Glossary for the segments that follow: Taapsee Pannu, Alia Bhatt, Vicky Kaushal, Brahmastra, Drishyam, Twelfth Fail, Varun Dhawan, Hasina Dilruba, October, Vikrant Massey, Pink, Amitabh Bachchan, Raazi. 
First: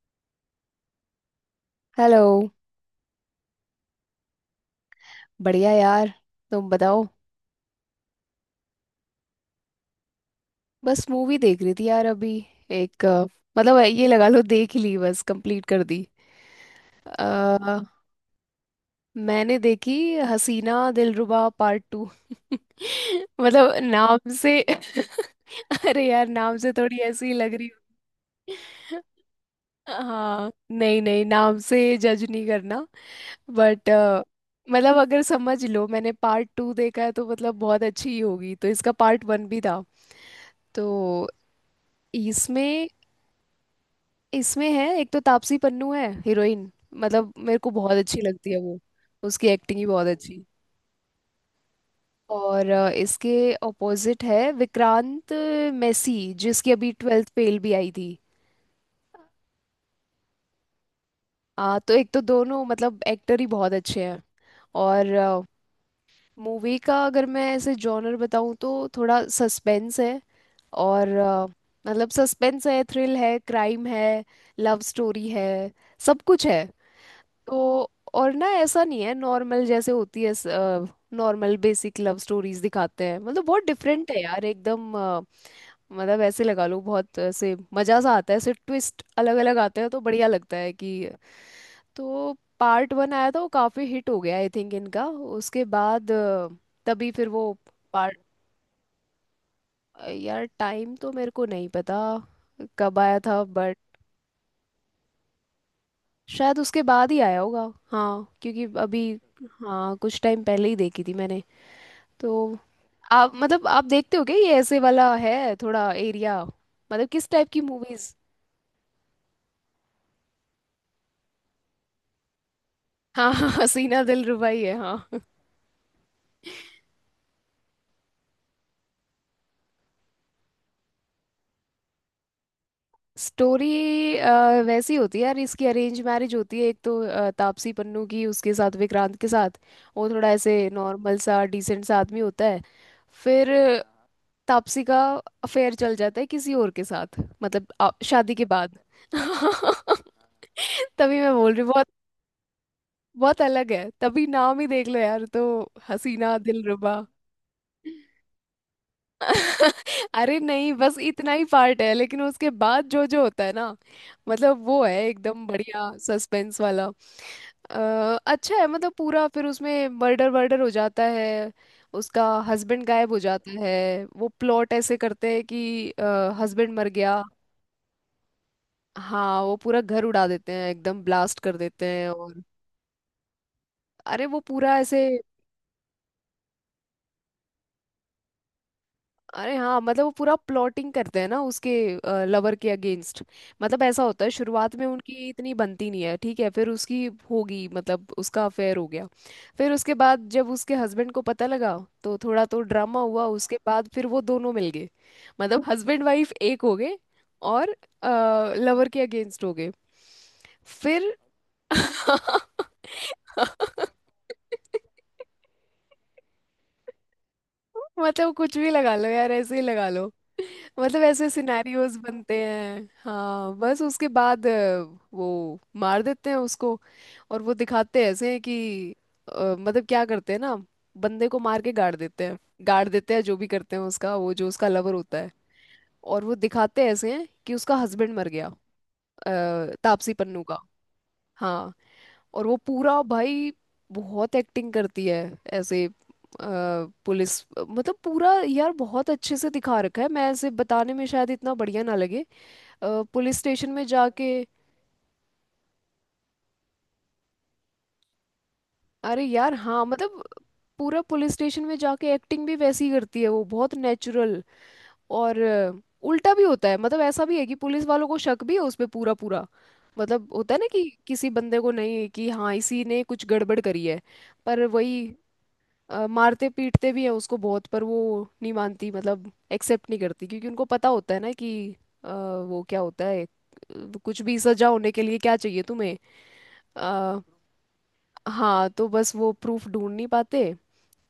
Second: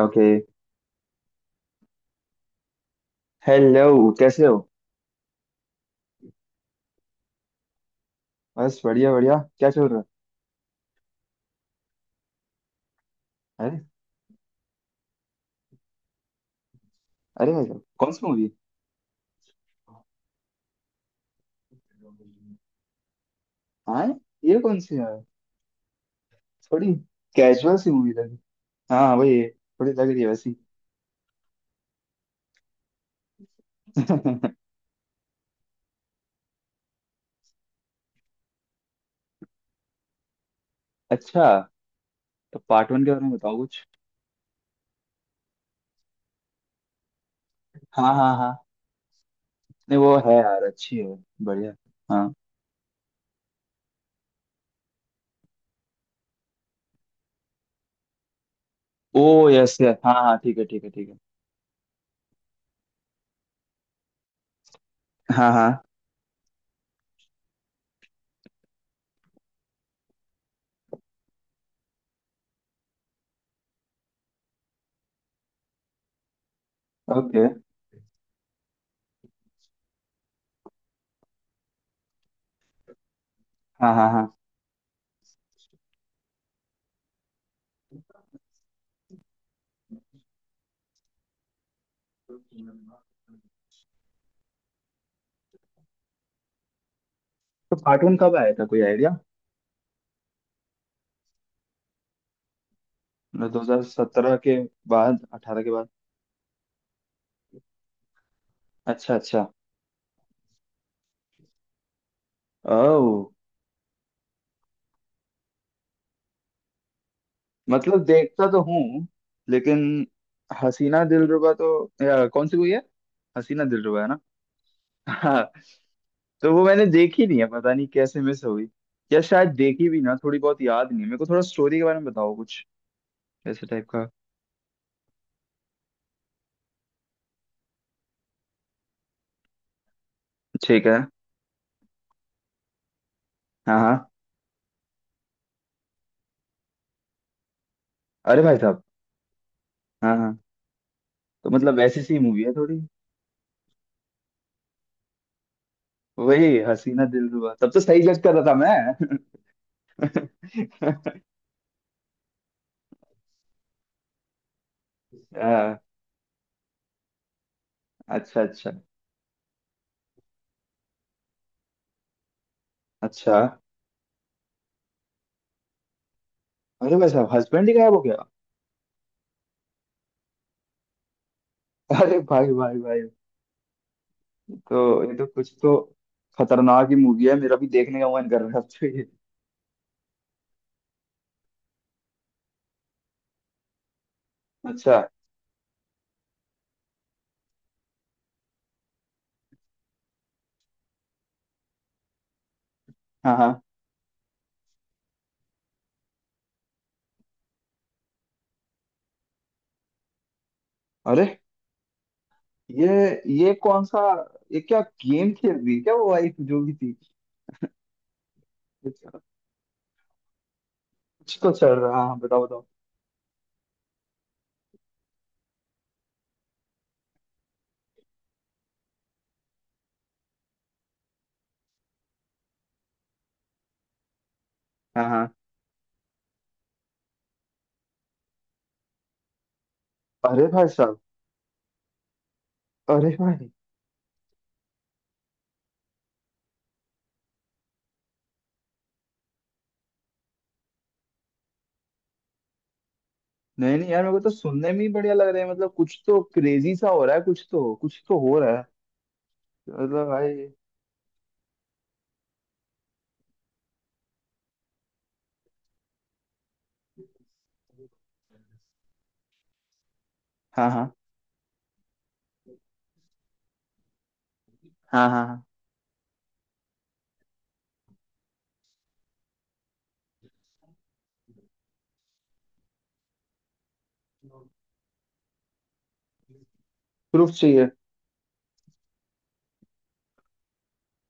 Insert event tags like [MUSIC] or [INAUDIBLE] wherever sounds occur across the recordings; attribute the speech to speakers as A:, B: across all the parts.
A: Okay.
B: Hello.
A: Hello, कैसे हो?
B: बढ़िया यार, तुम बताओ।
A: बस बढ़िया बढ़िया, क्या चल रहा
B: बस मूवी देख रही थी यार अभी। एक
A: है?
B: मतलब
A: अरे,
B: ये लगा लो, देख ही ली बस, कंप्लीट कर दी।
A: अरे भाई
B: अ,
A: साहब, कौन सी मूवी?
B: मैंने देखी हसीना दिलरुबा पार्ट टू। [LAUGHS] मतलब
A: हाँ,
B: नाम से
A: ये कौन सी है?
B: [LAUGHS] अरे यार, नाम से
A: थोड़ी
B: थोड़ी ऐसी ही लग रही
A: कैजुअल सी मूवी लगी। हाँ
B: हूँ।
A: हाँ, वही है, थोड़ी लग रही है
B: हाँ,
A: वैसी।
B: नहीं नहीं, नाम से जज नहीं करना, बट
A: [LAUGHS]
B: मतलब अगर समझ लो मैंने पार्ट टू देखा है तो मतलब बहुत अच्छी ही होगी, तो इसका पार्ट वन भी था। तो
A: अच्छा, तो
B: इसमें
A: पार्ट वन के बारे में बताओ कुछ।
B: इसमें है एक तो तापसी पन्नू है हीरोइन। मतलब मेरे को बहुत
A: हाँ
B: अच्छी
A: हाँ
B: लगती
A: हाँ,
B: है वो। उसकी एक्टिंग ही
A: नहीं
B: बहुत
A: वो है
B: अच्छी।
A: यार, अच्छी है, बढ़िया। हाँ।
B: और इसके ऑपोजिट है विक्रांत मैसी, जिसकी अभी ट्वेल्थ फेल भी आई थी।
A: ओ, यस यस, हाँ हाँ, ठीक है ठीक है ठीक है।
B: तो एक तो दोनों मतलब एक्टर ही बहुत अच्छे हैं और
A: हाँ हाँ।
B: मूवी का अगर मैं ऐसे जॉनर बताऊं तो थोड़ा सस्पेंस है और मतलब सस्पेंस है, थ्रिल है, क्राइम है, लव स्टोरी है, सब कुछ है
A: ओके।
B: तो। और ना ऐसा नहीं है नॉर्मल जैसे होती है, नॉर्मल बेसिक लव स्टोरीज दिखाते हैं, मतलब बहुत
A: हाँ
B: डिफरेंट
A: हाँ
B: है
A: हाँ,
B: यार एकदम। मतलब ऐसे लगा लो बहुत ऐसे मजा सा आता है, ऐसे ट्विस्ट अलग अलग आते हैं तो बढ़िया लगता है कि तो पार्ट वन आया था, वो काफी हिट हो गया आई थिंक इनका, उसके बाद तभी फिर वो
A: तो पार्ट वन
B: पार्ट।
A: कब आया था, कोई आइडिया?
B: यार टाइम तो मेरे को नहीं पता कब आया था, बट
A: 2017 के बाद, 18 के बाद?
B: शायद उसके बाद ही आया होगा। हाँ क्योंकि अभी।
A: अच्छा अच्छा।
B: हाँ, कुछ टाइम पहले ही देखी थी मैंने तो।
A: ओ,
B: आप मतलब आप देखते हो क्या ये ऐसे वाला है थोड़ा एरिया, मतलब किस टाइप की
A: मतलब
B: मूवीज?
A: देखता तो हूँ लेकिन हसीना दिलरुबा तो, या कौन सी हुई है?
B: हाँ [LAUGHS]
A: हसीना
B: हाँ,
A: दिलरुबा
B: सीना
A: है ना?
B: दिल रुबाई है हाँ।
A: हाँ, तो वो मैंने देखी नहीं है, पता नहीं कैसे मिस हो गई। या शायद देखी भी ना, थोड़ी बहुत याद नहीं है। मेरे को थोड़ा स्टोरी के बारे में बताओ कुछ, ऐसे
B: स्टोरी
A: टाइप का।
B: वैसी होती है यार, इसकी अरेंज मैरिज होती है एक तो तापसी पन्नू की, उसके साथ विक्रांत के साथ। वो थोड़ा ऐसे
A: ठीक है।
B: नॉर्मल सा डिसेंट सा आदमी होता है। फिर
A: हाँ हाँ।
B: तापसी का अफेयर चल जाता है किसी और के साथ, मतलब शादी
A: अरे
B: के
A: भाई
B: बाद।
A: साहब।
B: [LAUGHS]
A: हाँ हाँ।
B: तभी मैं
A: तो
B: बोल रही हूँ
A: मतलब
B: बहुत।
A: ऐसी सी मूवी है थोड़ी?
B: बहुत अलग है, तभी नाम ही देख लो यार तो, हसीना
A: वही
B: दिलरुबा।
A: हसीना दिलरुबा, तब तो सही जज कर रहा था मैं।
B: अरे नहीं, बस
A: [LAUGHS]
B: इतना ही पार्ट है लेकिन उसके बाद जो जो होता है ना, मतलब वो है एकदम
A: हाँ।
B: बढ़िया सस्पेंस वाला।
A: अच्छा
B: अच्छा है,
A: अच्छा
B: मतलब पूरा फिर उसमें मर्डर वर्डर हो जाता है। उसका हस्बैंड गायब हो
A: अच्छा।
B: जाता है, वो प्लॉट ऐसे करते हैं कि हस्बैंड मर
A: अरे भाई
B: गया।
A: साहब, हस्बैंड ही गायब हो गया!
B: हाँ, वो पूरा घर उड़ा देते हैं, एकदम ब्लास्ट कर देते हैं
A: अरे
B: और।
A: भाई भाई भाई!
B: अरे वो पूरा ऐसे।
A: तो ये तो कुछ तो खतरनाक ही मूवी है, मेरा भी देखने का मन कर रहा है अब तो ये।
B: अरे हाँ, मतलब वो पूरा प्लॉटिंग करते हैं ना उसके लवर के अगेंस्ट। मतलब ऐसा होता है शुरुआत में
A: अच्छा।
B: उनकी इतनी बनती नहीं है, ठीक है फिर उसकी होगी, मतलब उसका अफेयर हो गया। फिर उसके बाद जब उसके हस्बैंड को पता लगा तो थोड़ा तो ड्रामा हुआ,
A: हाँ
B: उसके
A: हाँ।
B: बाद फिर वो दोनों मिल गए, मतलब हस्बैंड वाइफ एक हो गए और लवर के अगेंस्ट हो गए फिर।
A: अरे, ये ये कौन
B: [LAUGHS]
A: सा, ये क्या गेम खेल रही है क्या वो वाइफ जो भी थी?
B: मतलब कुछ भी लगा लो
A: अच्छा,
B: यार, ऐसे ही लगा लो। [LAUGHS] मतलब ऐसे
A: कुछ तो चल रहा है,
B: सिनेरियोज
A: हाँ हाँ,
B: बनते
A: बताओ बताओ।
B: हैं। हाँ बस उसके बाद वो मार देते हैं उसको, और वो दिखाते ऐसे हैं कि मतलब क्या करते हैं ना, बंदे को मार के गाड़ देते हैं, गाड़ देते हैं जो भी करते हैं उसका, वो जो उसका लवर
A: हाँ
B: होता
A: हाँ।
B: है। और वो दिखाते ऐसे हैं कि उसका हस्बैंड मर गया, तापसी पन्नू
A: अरे
B: का।
A: भाई साहब।
B: हाँ और वो पूरा
A: अरे भाई।
B: भाई बहुत एक्टिंग करती है, ऐसे पुलिस, मतलब पूरा यार बहुत अच्छे से दिखा रखा है, मैं ऐसे बताने में शायद इतना बढ़िया ना लगे, पुलिस स्टेशन
A: नहीं
B: में
A: नहीं यार, मेरे को तो
B: जाके।
A: सुनने में ही बढ़िया लग रहा है, मतलब कुछ तो क्रेजी सा हो रहा है, कुछ तो हो रहा है।
B: अरे यार हाँ,
A: मतलब
B: मतलब
A: भाई।
B: पूरा पुलिस स्टेशन में जाके एक्टिंग भी वैसी ही करती है वो बहुत नेचुरल। और उल्टा भी होता है, मतलब ऐसा भी है कि पुलिस वालों को शक भी है उस पे पूरा पूरा। मतलब होता है ना
A: हाँ
B: कि
A: हाँ
B: किसी बंदे को, नहीं कि हाँ इसी ने कुछ गड़बड़ करी है, पर वही
A: हाँ हाँ हाँ।
B: मारते पीटते भी हैं उसको बहुत, पर वो नहीं मानती, मतलब एक्सेप्ट नहीं करती क्योंकि उनको पता होता है ना कि अ, वो क्या होता है, कुछ भी सजा होने के लिए क्या चाहिए तुम्हें? अ,
A: प्रूफ चाहिए।
B: हाँ तो बस वो प्रूफ ढूंढ नहीं पाते।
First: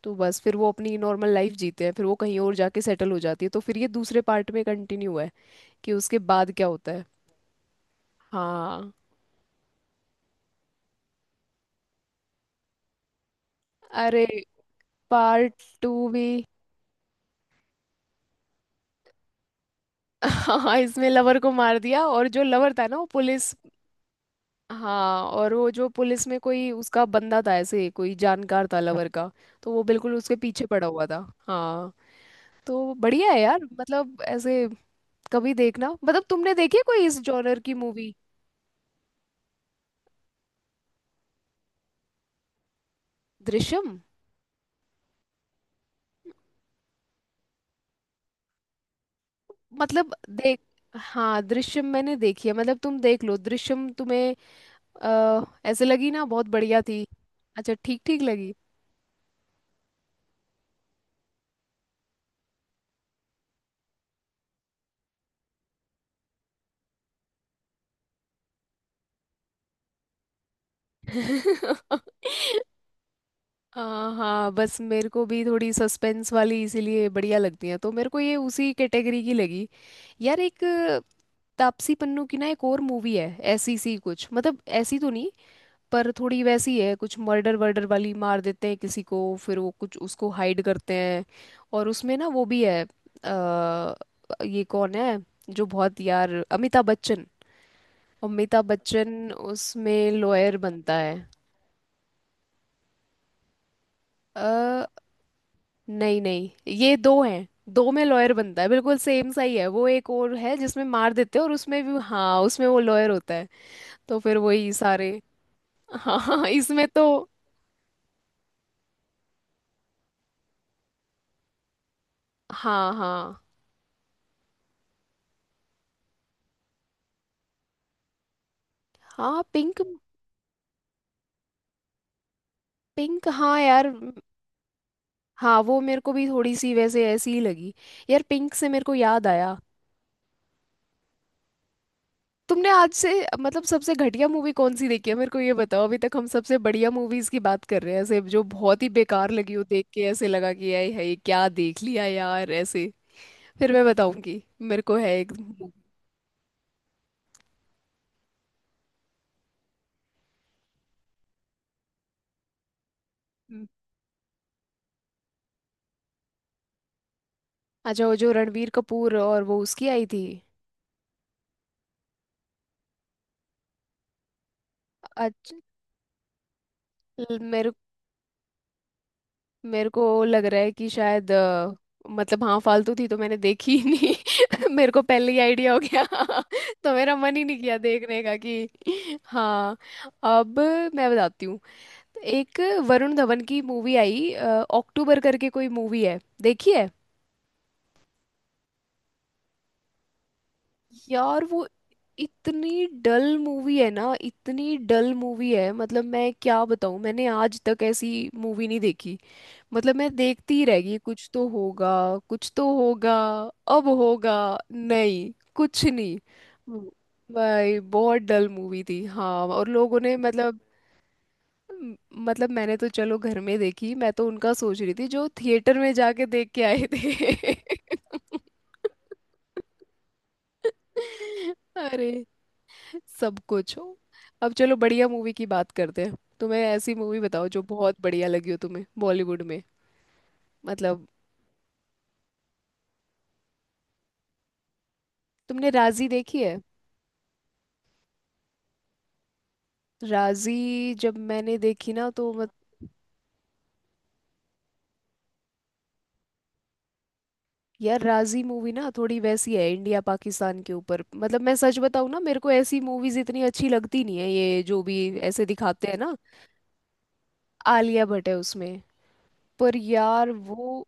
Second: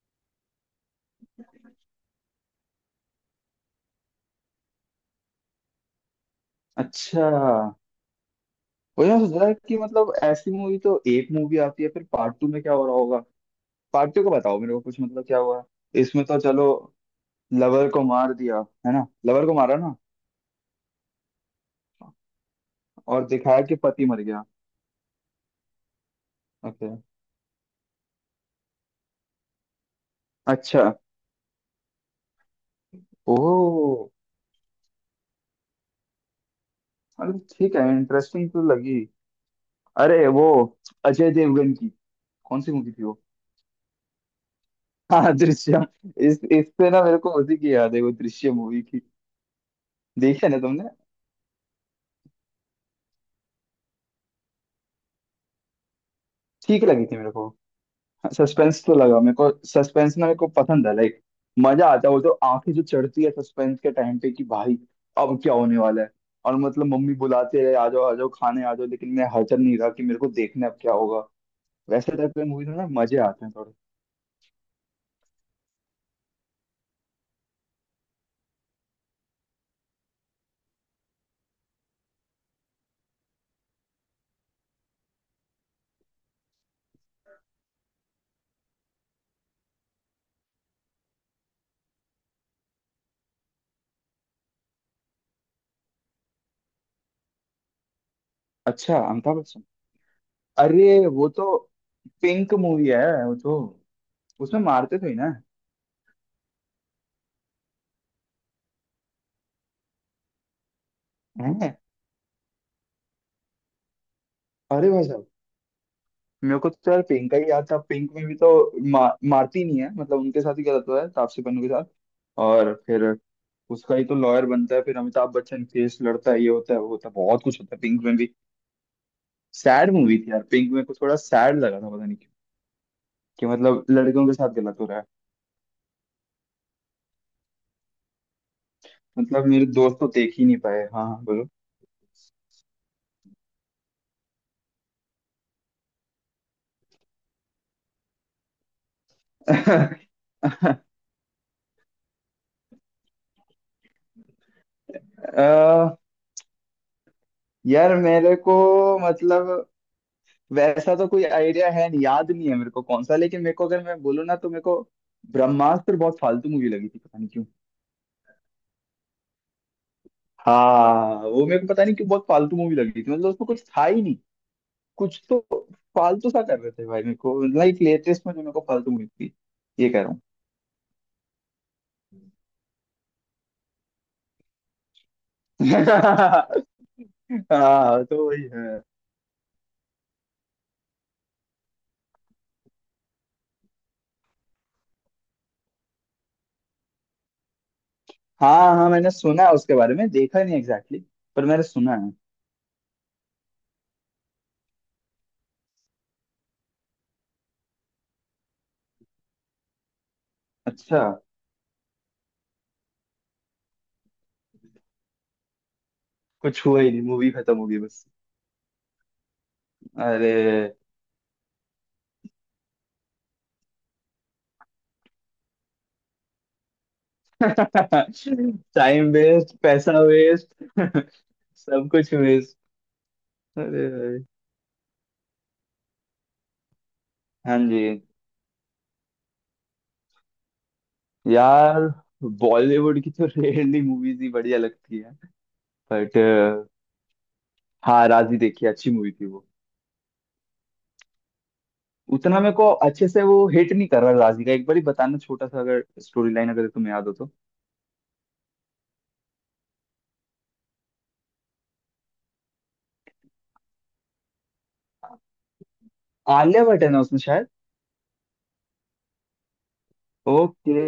B: तो बस फिर वो अपनी नॉर्मल लाइफ जीते हैं, फिर वो कहीं और जाके सेटल हो जाती है तो फिर ये दूसरे पार्ट में कंटिन्यू है कि उसके बाद क्या होता है।
A: अच्छा।
B: हाँ।
A: वही मैं सोच रहा है कि मतलब ऐसी मूवी तो, एक मूवी आती है फिर पार्ट टू में क्या हो रहा होगा? पार्ट टू
B: अरे
A: का बताओ मेरे को कुछ, मतलब क्या हुआ?
B: पार्ट टू
A: इसमें
B: भी।
A: तो चलो, लवर को मार दिया, है ना? लवर को मारा ना,
B: [LAUGHS] हाँ इसमें लवर को मार दिया, और जो लवर था ना वो
A: और
B: पुलिस।
A: दिखाया कि पति मर गया।
B: हाँ, और वो जो पुलिस में कोई
A: ओके।
B: उसका बंदा था, ऐसे कोई जानकार था लवर का, तो वो बिल्कुल उसके पीछे
A: अच्छा।
B: पड़ा हुआ था। हाँ। तो बढ़िया है यार,
A: ओह।
B: मतलब ऐसे कभी देखना। मतलब तुमने देखी है कोई इस
A: अरे
B: जॉनर की
A: ठीक है,
B: मूवी?
A: इंटरेस्टिंग तो लगी। अरे वो अजय देवगन की कौन सी मूवी थी वो?
B: दृश्यम,
A: हाँ, दृश्यम। इस इससे ना मेरे को उसी की याद है, वो दृश्यम मूवी की।
B: मतलब
A: देखी है ना
B: देख।
A: तुमने?
B: हाँ दृश्यम मैंने देखी है, मतलब तुम देख लो दृश्यम तुम्हें अ, ऐसे लगी ना, बहुत बढ़िया
A: ठीक
B: थी।
A: लगी थी मेरे को।
B: अच्छा, ठीक ठीक लगी।
A: सस्पेंस तो लगा, मेरे को सस्पेंस ना मेरे को पसंद है, लाइक मजा आता है। वो तो आंखें जो चढ़ती है सस्पेंस के टाइम पे, कि भाई अब क्या होने वाला है। और मतलब मम्मी बुलाते रहे, आ जाओ आ जाओ, खाने आ जाओ, लेकिन मैं हचर नहीं रहा कि मेरे को देखना है अब क्या होगा। वैसे टाइप के मूवीज में
B: [LAUGHS]
A: ना मजे आते हैं थोड़े।
B: हाँ हाँ, बस मेरे को भी थोड़ी सस्पेंस वाली इसीलिए बढ़िया लगती है, तो मेरे को ये उसी कैटेगरी की लगी। यार एक तापसी पन्नू की ना एक और मूवी है ऐसी सी कुछ, मतलब ऐसी तो नहीं पर थोड़ी वैसी है, कुछ मर्डर वर्डर वाली, मार देते हैं किसी को फिर वो कुछ उसको हाइड करते हैं, और उसमें ना वो भी है अ, ये कौन है जो बहुत यार, अमिताभ बच्चन। अमिताभ
A: अच्छा,
B: बच्चन
A: अमिताभ बच्चन?
B: उसमें लॉयर बनता
A: अरे
B: है।
A: वो तो पिंक मूवी है वो तो, उसमें मारते थे ही ना?
B: नहीं नहीं, ये दो हैं। दो में लॉयर बनता है, बिल्कुल सेम सा ही है। वो एक और है जिसमें मार देते हैं और
A: हैं?
B: उसमें भी हाँ, उसमें वो लॉयर होता है। तो फिर वही
A: अरे भाई
B: सारे।
A: साहब।
B: हाँ हाँ हाँ,
A: मेरे को
B: इसमें
A: तो यार
B: तो।
A: पिंक का ही याद था। पिंक में भी तो मारती नहीं है, मतलब उनके साथ ही गलत हुआ है, तापसी पन्नू के साथ। और
B: हाँ
A: फिर
B: हाँ
A: उसका ही तो लॉयर बनता है, फिर अमिताभ बच्चन केस लड़ता है, ये होता है वो होता है, बहुत कुछ होता है पिंक में भी।
B: हाँ, पिंक।
A: सैड मूवी थी यार पिंक, में कुछ थोड़ा सैड लगा था, पता नहीं क्यों।
B: पिंक
A: कि
B: हाँ
A: मतलब
B: यार
A: लड़कियों के साथ गलत हो रहा है।
B: हाँ वो मेरे को भी थोड़ी सी वैसे ऐसी ही लगी। यार पिंक से मेरे को याद
A: मतलब
B: आया।
A: मेरे दोस्त तो देख ही नहीं पाए। हाँ हाँ, बोलो।
B: तुमने आज से, मतलब सबसे घटिया मूवी कौन सी देखी है मेरे को ये बताओ? अभी तक हम सबसे बढ़िया मूवीज की बात कर रहे हैं, ऐसे जो बहुत ही बेकार लगी हो, देख के ऐसे लगा कि
A: [LAUGHS] अ,
B: यार ये क्या देख लिया यार ऐसे। फिर मैं बताऊंगी। मेरे को है एक। हम्म।
A: यार मेरे को, मतलब वैसा तो कोई आइडिया है नहीं, याद नहीं है मेरे को कौन सा, लेकिन मेरे को अगर मैं बोलूँ ना तो मेरे को ब्रह्मास्त्र बहुत फालतू मूवी लगी थी, पता नहीं क्यों।
B: अच्छा वो जो रणबीर कपूर, और वो उसकी आई थी।
A: हाँ, वो मेरे को पता नहीं क्यों बहुत फालतू मूवी लगी थी, मतलब उसमें कुछ था ही नहीं, कुछ तो
B: अच्छा,
A: फालतू सा कर रहे थे भाई। मेरे को
B: मेरे
A: लाइक लेटेस्ट में जो मेरे को फालतू मिली थी,
B: मेरे
A: ये कह
B: को
A: रहा हूँ।
B: लग रहा है कि शायद मतलब हाँ, फालतू थी तो मैंने देखी ही नहीं। [LAUGHS] मेरे को पहले ही आइडिया हो गया। [LAUGHS] तो मेरा मन ही
A: [LAUGHS]
B: नहीं किया
A: हाँ
B: देखने
A: तो
B: का
A: वही
B: कि।
A: है।
B: हाँ। अब मैं बताती हूँ। एक वरुण धवन की मूवी आई अक्टूबर करके कोई मूवी है, देखी है?
A: हाँ हाँ, मैंने सुना है उसके बारे में, देखा नहीं एग्जैक्टली exactly,
B: यार
A: पर मैंने
B: वो
A: सुना है।
B: इतनी डल मूवी है ना, इतनी डल मूवी है, मतलब मैं क्या बताऊं, मैंने आज तक ऐसी मूवी नहीं देखी। मतलब मैं देखती ही रह गई,
A: अच्छा,
B: कुछ तो होगा, कुछ तो होगा, अब होगा, नहीं कुछ नहीं।
A: कुछ हुआ
B: हम्म।
A: ही नहीं, मूवी खत्म हो गई
B: भाई
A: बस।
B: बहुत डल मूवी थी हाँ। और लोगों ने मतलब
A: अरे!
B: म- मतलब मैंने तो चलो घर में देखी, मैं तो उनका सोच रही थी जो थिएटर में जाके देख के आए
A: [LAUGHS]
B: थे।
A: टाइम वेस्ट, पैसा वेस्ट।
B: [LAUGHS]
A: [LAUGHS] सब
B: अरे
A: कुछ वेस्ट।
B: सब कुछ
A: अरे
B: हो।
A: भाई।
B: अब चलो, बढ़िया मूवी की बात करते हैं। तुम्हें ऐसी मूवी बताओ
A: हाँ
B: जो
A: जी।
B: बहुत बढ़िया लगी हो तुम्हें बॉलीवुड में। मतलब
A: यार बॉलीवुड की तो [LAUGHS] रेयरली मूवीज ही बढ़िया लगती है।
B: तुमने राजी
A: बट
B: देखी है?
A: हाँ, राजी देखी, अच्छी मूवी थी वो।
B: राजी जब मैंने देखी ना तो
A: उतना
B: मत।
A: मेरे को अच्छे से वो हिट नहीं कर रहा राजी का, एक बार ही बताना छोटा सा, अगर स्टोरी लाइन अगर तुम्हें याद हो तो।
B: यार राजी मूवी ना थोड़ी वैसी है, इंडिया पाकिस्तान के ऊपर, मतलब मैं सच बताऊँ ना, मेरे को ऐसी मूवीज इतनी अच्छी लगती नहीं है, ये जो भी ऐसे दिखाते हैं ना।
A: आलिया भट्ट है ना उसमें शायद?
B: आलिया भट्ट है उसमें। पर यार
A: ओके।
B: वो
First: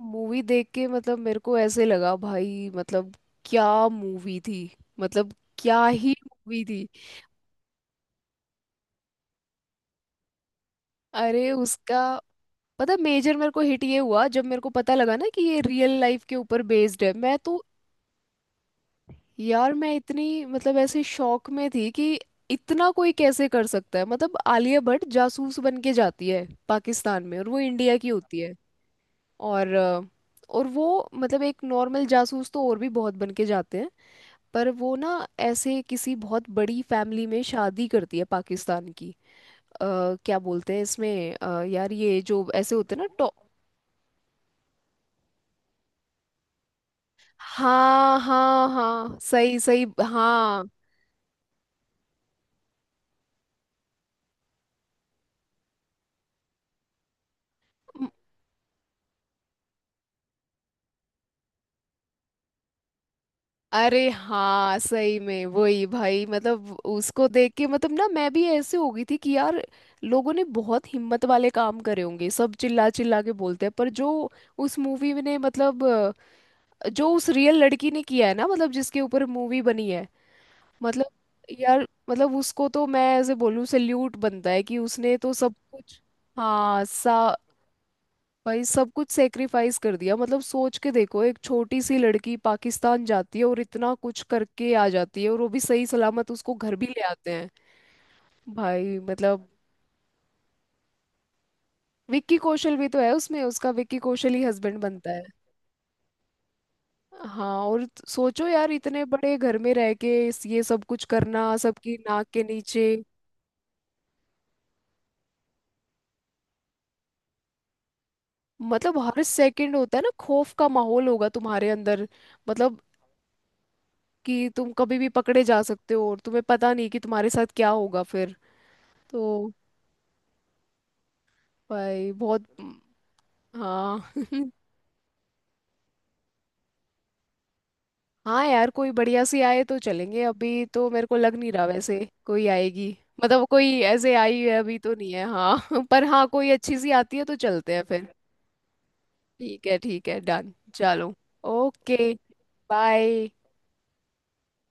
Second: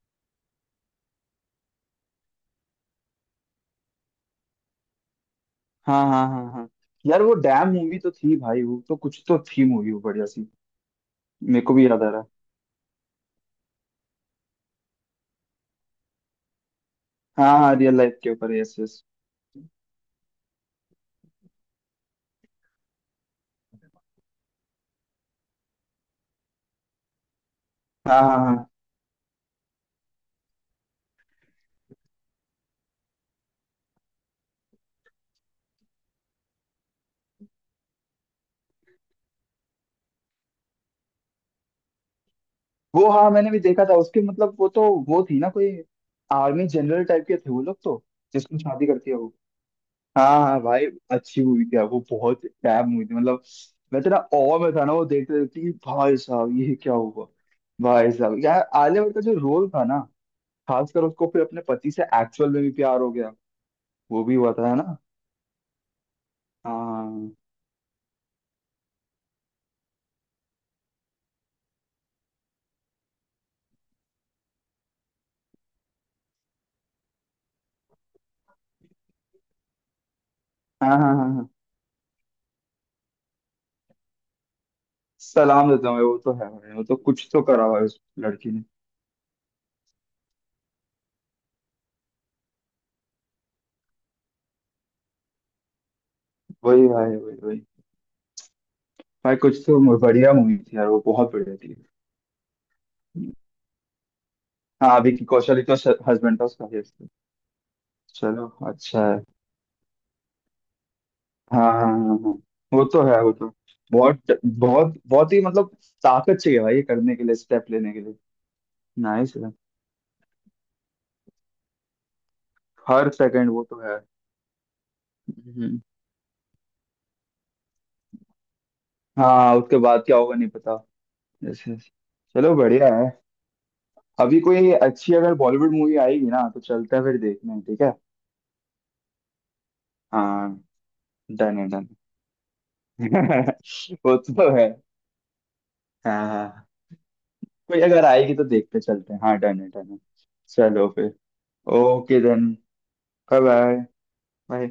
B: मूवी देख के, मतलब मेरे को ऐसे लगा भाई मतलब क्या मूवी थी। मतलब क्या
A: हाँ
B: ही
A: हाँ हाँ
B: मूवी
A: हाँ।
B: थी।
A: यार वो डैम मूवी तो थी भाई, वो तो कुछ तो थी मूवी वो, बढ़िया सी।
B: अरे
A: मेरे को भी
B: उसका
A: याद आ रहा है।
B: पता, मेजर मेरे को हिट ये हुआ जब मेरे को पता लगा ना कि ये रियल लाइफ के ऊपर बेस्ड है, मैं
A: हाँ
B: तो।
A: हाँ, रियल लाइफ के ऊपर, यस यस।
B: यार मैं इतनी, मतलब ऐसे शौक में थी कि इतना कोई कैसे कर सकता है, मतलब आलिया भट्ट जासूस बन के जाती है पाकिस्तान में और वो इंडिया की
A: हाँ हाँ
B: होती है।
A: हाँ।
B: और और वो मतलब एक नॉर्मल जासूस तो और भी बहुत बन के जाते हैं, पर वो ना ऐसे किसी बहुत बड़ी फैमिली में शादी करती है पाकिस्तान की। अ, क्या बोलते हैं इसमें, यार ये जो ऐसे होते हैं ना
A: वो, हाँ,
B: टॉप।
A: मैंने भी देखा था उसके, मतलब वो तो, वो थी ना कोई, आर्मी जनरल टाइप के थे वो लोग तो,
B: हाँ
A: जिसको
B: हाँ
A: शादी करती है
B: हाँ,
A: वो।
B: सही सही
A: हाँ हाँ
B: हाँ।
A: भाई। अच्छी मूवी थी यार, वो बहुत टैब मूवी थी मतलब। मैं तो ना awe में था ना, वो देखते देखते, कि भाई साहब ये क्या हुआ!
B: म-
A: भाई साहब, यार आलिया भट्ट का जो रोल था ना, खासकर उसको फिर अपने पति से एक्चुअल में भी प्यार हो गया।
B: अरे
A: वो भी हुआ था, है
B: हाँ,
A: ना?
B: सही में वही भाई, मतलब उसको
A: हाँ
B: देख के मतलब ना मैं भी ऐसे हो गई थी कि यार लोगों ने बहुत हिम्मत वाले काम करे होंगे, सब चिल्ला चिल्ला के बोलते हैं, पर जो उस मूवी में ने मतलब जो उस रियल लड़की ने किया है ना, मतलब जिसके ऊपर मूवी बनी है,
A: हाँ
B: मतलब
A: हाँ हाँ हाँ।
B: यार मतलब उसको तो मैं ऐसे बोलूं सल्यूट बनता है कि उसने तो सब
A: सलाम देता हूँ
B: कुछ।
A: भाई, वो तो है भाई,
B: हाँ
A: वो तो कुछ
B: सा
A: तो करा भाई उस लड़की
B: भाई,
A: ने।
B: सब कुछ सेक्रिफाइस कर दिया। मतलब सोच के देखो, एक छोटी सी लड़की पाकिस्तान जाती है और इतना कुछ करके आ जाती है और वो भी सही सलामत, उसको घर भी
A: वही
B: ले
A: भाई,
B: आते
A: वही
B: हैं
A: वही।
B: भाई,
A: भाई,
B: मतलब
A: कुछ तो बढ़िया मूवी थी यार, वो बहुत बढ़िया थी।
B: विक्की कौशल भी तो है उसमें, उसका विक्की कौशल ही हस्बैंड
A: हाँ,
B: बनता है।
A: विकी कौशल ही तो हस्बैंड था उसका। yes।
B: हाँ और
A: चलो,
B: सोचो यार,
A: अच्छा
B: इतने
A: है।
B: बड़े घर में रह के ये सब कुछ करना
A: हाँ हाँ हाँ
B: सबकी
A: हाँ।
B: नाक
A: हाँ।
B: के
A: वो
B: नीचे,
A: तो है, वो तो बहुत बहुत बहुत ही, मतलब ताकत चाहिए भाई ये करने के लिए, स्टेप लेने के लिए।
B: मतलब हर
A: नाइस है।
B: सेकंड होता है ना खौफ का माहौल होगा तुम्हारे अंदर, मतलब
A: हर सेकंड वो तो है।
B: कि तुम कभी भी पकड़े जा
A: हम्म।
B: सकते हो और तुम्हें पता नहीं कि तुम्हारे साथ क्या होगा फिर, तो
A: हाँ, उसके बाद क्या होगा नहीं पता, जैसे।
B: भाई बहुत।
A: चलो, बढ़िया है।
B: हाँ।
A: अभी
B: [LAUGHS]
A: कोई अच्छी अगर बॉलीवुड मूवी आएगी ना तो चलते हैं फिर देखने, ठीक है?
B: हाँ यार, कोई बढ़िया सी आए तो चलेंगे,
A: हाँ,
B: अभी तो मेरे को लग नहीं
A: डन
B: रहा
A: है डन।
B: वैसे कोई आएगी। मतलब कोई
A: [LAUGHS]
B: ऐसे
A: वो
B: आई
A: तो
B: है
A: है।
B: अभी तो नहीं है हाँ। [LAUGHS] पर हाँ,
A: हाँ
B: कोई
A: हाँ।
B: अच्छी सी आती है तो चलते
A: कोई
B: हैं
A: अगर
B: फिर।
A: आएगी तो देखते चलते हैं, हाँ डन है डन है,
B: ठीक है डन,
A: चलो
B: चलो।
A: फिर।
B: Okay.
A: Okay then.
B: Bye.
A: Bye. Bye bye.